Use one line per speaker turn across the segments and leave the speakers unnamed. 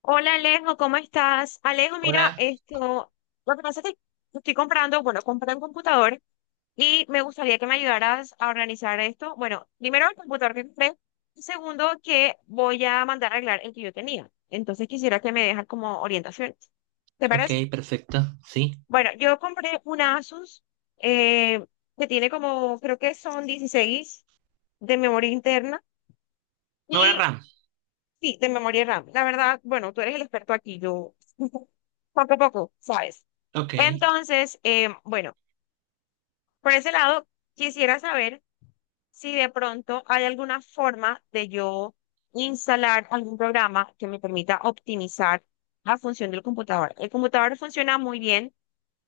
Hola Alejo, ¿cómo estás? Alejo, mira,
Hola.
esto, lo que pasa es que estoy comprando, bueno, compré un computador y me gustaría que me ayudaras a organizar esto. Bueno, primero el computador que compré, y segundo que voy a mandar a arreglar el que yo tenía. Entonces quisiera que me dejas como orientaciones. ¿Te parece?
Ok, Perfecto, sí.
Bueno, yo compré un Asus eh, que tiene como, creo que son 16 de memoria interna.
Memoria
Y
RAM.
Sí, de memoria RAM. La verdad, bueno, tú eres el experto aquí, yo poco a poco, ¿sabes?
Ok,
Entonces, bueno, por ese lado, quisiera saber si de pronto hay alguna forma de yo instalar algún programa que me permita optimizar la función del computador. El computador funciona muy bien.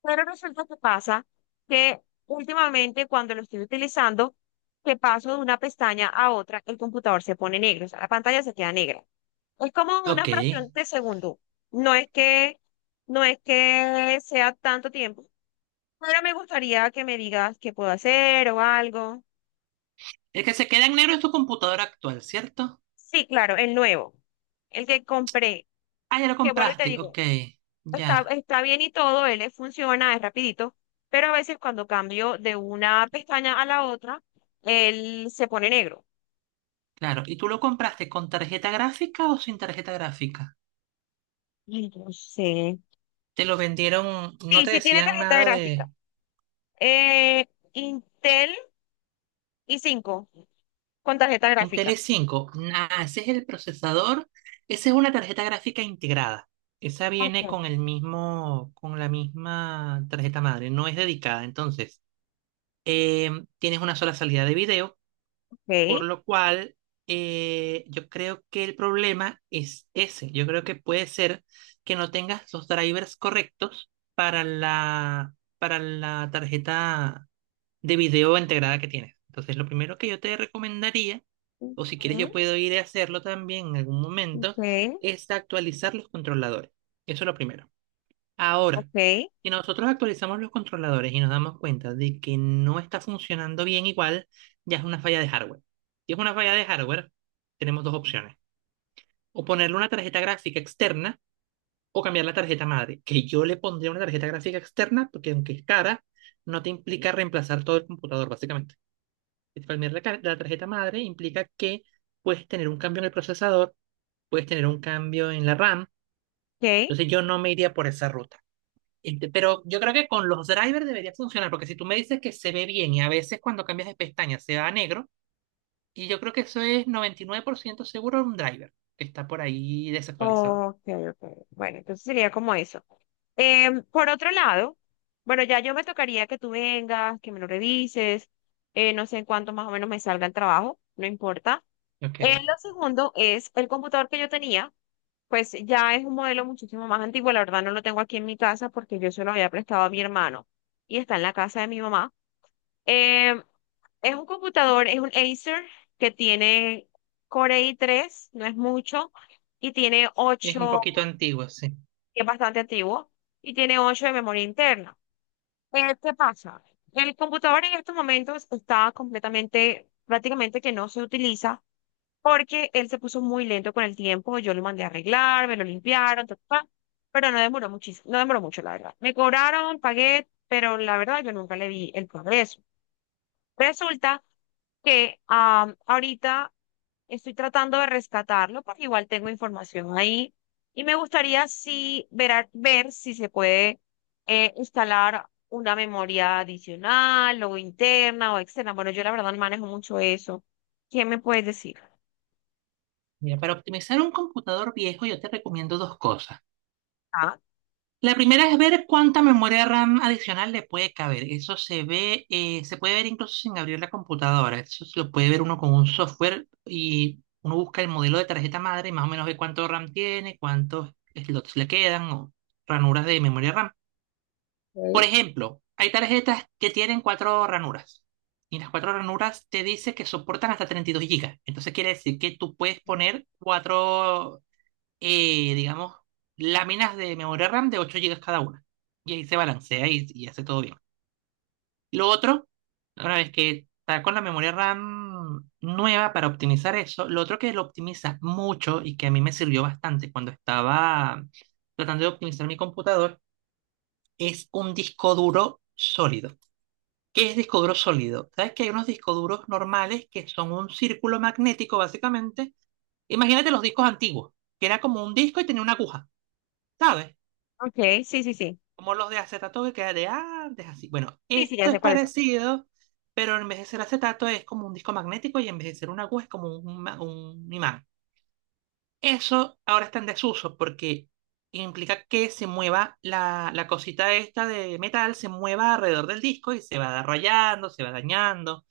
Pero resulta que pasa que últimamente cuando lo estoy utilizando, que paso de una pestaña a otra, el computador se pone negro, o sea, la pantalla se queda negra. Es como una
ok.
fracción de segundo. No es que, no es que sea tanto tiempo, pero me gustaría que me digas qué puedo hacer o algo.
El que se queda en negro es tu computadora actual, ¿cierto?
Sí, claro, el nuevo, el que compré,
Ah, ya lo
que vuelvo y te
compraste.
digo,
Ok, ya,
está bien y todo, él le funciona, es rapidito, pero a veces cuando cambio de una pestaña a la otra, él se pone negro.
claro. ¿Y tú lo compraste con tarjeta gráfica o sin tarjeta gráfica?
Entonces,
Te lo vendieron, no te
sí tiene
decían
tarjeta
nada
gráfica.
de
Eh, Intel i cinco con tarjeta
Intel
gráfica.
i5. Ah, ese es el procesador, esa es una tarjeta gráfica integrada. Esa viene
Ok.
con el mismo, con la misma tarjeta madre, no es dedicada, entonces. Tienes una sola salida de video. Por
Ok.
lo cual, yo creo que el problema es ese. Yo creo que puede ser que no tengas los drivers correctos para la tarjeta de video integrada que tienes. Entonces, lo primero que yo te recomendaría, o si quieres yo
Ujú.
puedo ir a hacerlo también en algún
Ok.
momento, es actualizar los controladores. Eso es lo primero. Ahora,
Ok.
si nosotros actualizamos los controladores y nos damos cuenta de que no está funcionando bien igual, ya es una falla de hardware. Si es una falla de hardware, tenemos dos opciones. O ponerle una tarjeta gráfica externa o cambiar la tarjeta madre, que yo le pondría una tarjeta gráfica externa porque aunque es cara, no te implica reemplazar todo el computador, básicamente. Es cambiar la tarjeta madre implica que puedes tener un cambio en el procesador, puedes tener un cambio en la RAM.
Ok.
Entonces yo no me iría por esa ruta. Pero yo creo que con los drivers debería funcionar, porque si tú me dices que se ve bien y a veces cuando cambias de pestaña se va a negro, y yo creo que eso es 99% seguro un driver que está por ahí desactualizado.
Ok, ok. Bueno, entonces sería como eso. Em, por otro lado, bueno, ya yo me tocaría que tú vengas, que me lo revises, no sé en cuánto más o menos me salga el trabajo, no importa.
Ok,
Lo segundo es el computador que yo tenía, pues ya es un modelo muchísimo más antiguo, la verdad no lo tengo aquí en mi casa porque yo se lo había prestado a mi hermano y está en la casa de mi mamá. Eh, es un computador, es un Acer que tiene Core i3, no es mucho, y tiene
es un
8
poquito antiguo, sí.
que es bastante antiguo, y tiene 8 de memoria interna. ¿Qué pasa? El computador en estos momentos está completamente, prácticamente que no se utiliza porque él se puso muy lento con el tiempo, yo lo mandé a arreglar, me lo limpiaron, ta, ta, ta, pero no demoró muchísimo, no demoró mucho, la verdad. Me cobraron, pagué, pero la verdad yo nunca le vi el progreso. Resulta que ahorita estoy tratando de rescatarlo, porque igual tengo información ahí y me gustaría sí ver si se puede instalar una memoria adicional o interna o externa. Bueno, yo la verdad no manejo mucho eso. ¿Qué me puedes decir?
Mira, para optimizar un computador viejo yo te recomiendo dos cosas.
Ah,
La primera es ver cuánta memoria RAM adicional le puede caber. Eso se ve, se puede ver incluso sin abrir la computadora. Eso se lo puede ver uno con un software y uno busca el modelo de tarjeta madre y más o menos ve cuánto RAM tiene, cuántos slots le quedan o ranuras de memoria RAM. Por
Ok.
ejemplo, hay tarjetas que tienen cuatro ranuras y las cuatro ranuras te dice que soportan hasta 32 GB. Entonces quiere decir que tú puedes poner cuatro digamos, láminas de memoria RAM de 8 gigas cada una. Y ahí se balancea y hace todo bien. Lo otro, una vez que está con la memoria RAM nueva para optimizar eso, lo otro que lo optimiza mucho y que a mí me sirvió bastante cuando estaba tratando de optimizar mi computador es un disco duro sólido. ¿Qué es disco duro sólido? Sabes que hay unos discos duros normales que son un círculo magnético, básicamente. Imagínate los discos antiguos, que era como un disco y tenía una aguja, ¿sabes?
Ok, sí, sí, sí.
Como los de acetato que queda de antes, así. Bueno,
Sí, sí, ya
esto
sé
es
cuáles son.
parecido, pero en vez de ser acetato es como un disco magnético y en vez de ser una aguja es como un imán. Eso ahora está en desuso porque implica que se mueva la cosita esta de metal, se mueva alrededor del disco y se va rayando, se va dañando.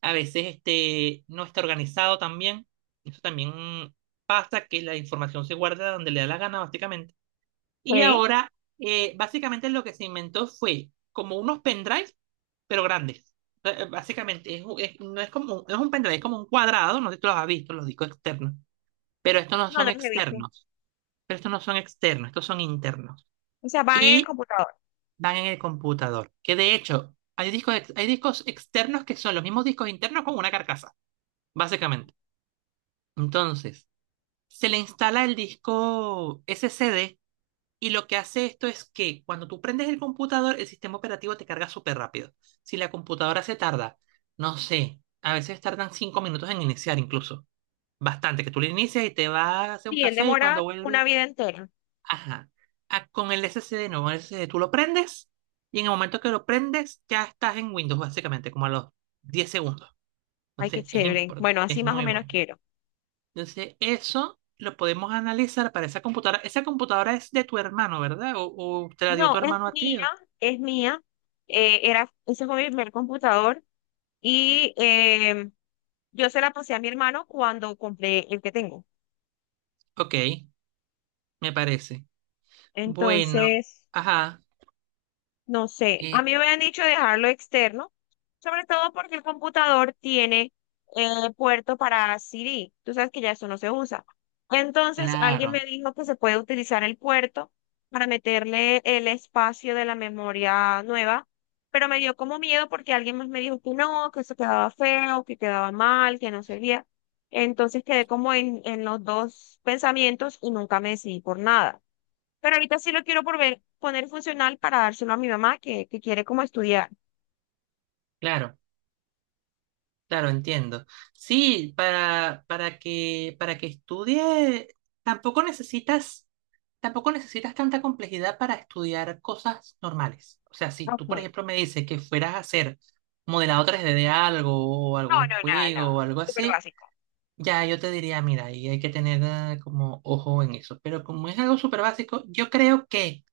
A veces no está organizado también. Eso también pasa que la información se guarda donde le da la gana, básicamente y
Ok,
ahora, básicamente lo que se inventó fue como unos pendrives, pero grandes. Básicamente, no es como, no es un pendrive, es como un cuadrado, no sé si tú los has visto, los discos externos, pero estos no
no,
son
no los he visto.
externos, estos son internos.
O sea, van en el
Y
computador.
van en el computador, que de hecho, hay hay discos externos que son los mismos discos internos con una carcasa, básicamente. Entonces, se le instala el disco SCD. Y lo que hace esto es que cuando tú prendes el computador, el sistema operativo te carga súper rápido. Si la computadora se tarda, no sé, a veces tardan 5 minutos en iniciar incluso. Bastante, que tú le inicias y te vas a hacer un
Sí, él
café y cuando
demora una
vuelves,
vida entera.
ajá. Ah, con el SSD, no, con el SSD tú lo prendes y en el momento que lo prendes ya estás en Windows básicamente, como a los 10 segundos.
Ay, qué
Entonces es
chévere.
importante,
Bueno, así
es
más o
muy
menos
bueno.
quiero.
Entonces, eso lo podemos analizar para esa computadora. Esa computadora es de tu hermano, ¿verdad? ¿O te la dio
No,
tu
es
hermano a
mía,
ti?
es mía. Ese fue mi primer computador y yo se la pasé a mi hermano cuando compré el que tengo.
Ok, me parece. Bueno,
Entonces,
ajá.
no sé, a
eh,
mí me habían dicho dejarlo externo, sobre todo porque el computador tiene puerto para CD. Tú sabes que ya eso no se usa. Entonces, alguien me
claro,
dijo que se puede utilizar el puerto para meterle el espacio de la memoria nueva, pero me dio como miedo porque alguien más me dijo que no, que eso quedaba feo, que quedaba mal, que no servía. Entonces quedé como en los dos pensamientos y nunca me decidí por nada. Pero ahorita sí lo quiero por poner funcional para dárselo a mi mamá que quiere como estudiar.
claro, claro, entiendo. Sí, para que estudie, tampoco necesitas, tampoco necesitas tanta complejidad para estudiar cosas normales. O sea, si
Ok.
tú, por
No,
ejemplo, me dices que fueras a hacer modelado 3D de algo o
no,
algún
nada,
juego
nada.
o algo
Súper
así,
básico.
ya, yo te diría, mira, y hay que tener como ojo en eso. Pero como es algo súper básico, yo creo que,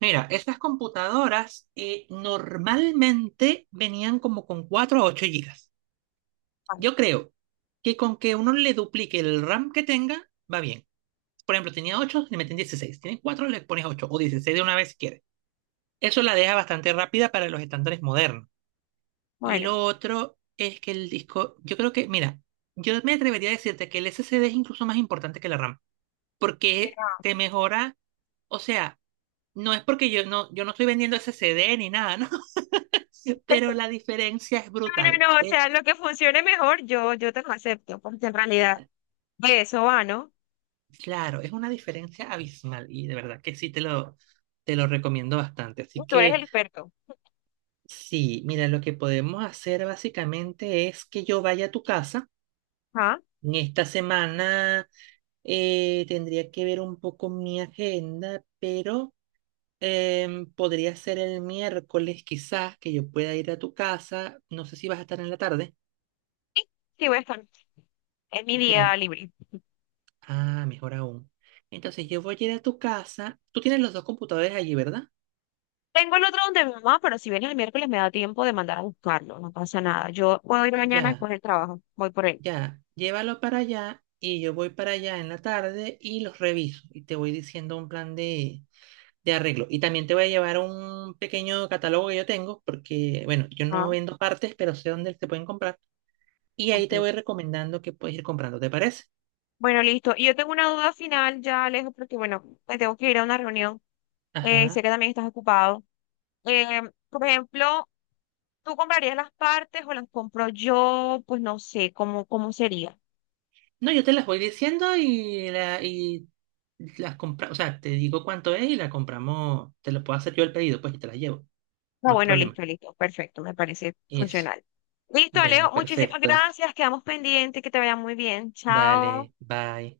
mira, estas computadoras normalmente venían como con 4 a 8 gigas.
Ah,
Yo creo que con que uno le duplique el RAM que tenga, va bien. Por ejemplo, tenía 8, le meten 16. Tienes 4, le pones 8 o 16 de una vez si quieres. Eso la deja bastante rápida para los estándares modernos. Y
bueno.
lo otro es que el disco, yo creo que, mira, yo me atrevería a decirte que el SSD es incluso más importante que la RAM, porque
Pero...
te mejora, o sea, no es porque yo no estoy vendiendo ese CD ni nada, ¿no? Pero la diferencia es-
No,
brutal.
no, no, o sea, lo que funcione mejor, yo te lo acepto, porque en realidad de eso va, ¿no?
Claro, es una diferencia abismal y de verdad que sí te lo recomiendo bastante. Así
Tú eres
que
el experto.
sí, mira, lo que podemos hacer básicamente es que yo vaya a tu casa.
¿Ah?
En esta semana tendría que ver un poco mi agenda, pero podría ser el miércoles, quizás, que yo pueda ir a tu casa. No sé si vas a estar en la tarde.
Sí, sí voy a estar. Es mi
Ya.
día libre.
Ah, mejor aún. Entonces yo voy a ir a tu casa. Tú tienes los dos computadores allí, ¿verdad?
Tengo el otro donde mi mamá, pero si vienes el miércoles me da tiempo de mandar a buscarlo, no pasa nada. Yo puedo ir mañana
Ya,
después del trabajo, voy por él.
ya. Llévalo para allá y yo voy para allá en la tarde y los reviso y te voy diciendo un plan de arreglo. Y también te voy a llevar un pequeño catálogo que yo tengo porque, bueno, yo no
¿Ah?
vendo partes, pero sé dónde se pueden comprar. Y ahí
Ok,
te voy recomendando que puedes ir comprando, ¿te parece?
bueno, listo. Y yo tengo una duda final ya, Alejo, porque bueno, me tengo que ir a una reunión. Sé
Ajá.
que también estás ocupado. Eh, por ejemplo, ¿tú comprarías las partes o las compro yo? Pues no sé, ¿cómo, cómo sería?
No, yo te las voy diciendo y las compras, o sea, te digo cuánto es y la compramos, te lo puedo hacer yo el pedido, pues y te las llevo,
Ah,
no es
bueno,
problema.
listo, listo. Perfecto, me parece
Eso.
funcional. Listo,
Bueno,
Alejo, muchísimas
perfecto.
gracias. Quedamos pendientes, que te vaya muy bien. Chao.
Dale, bye.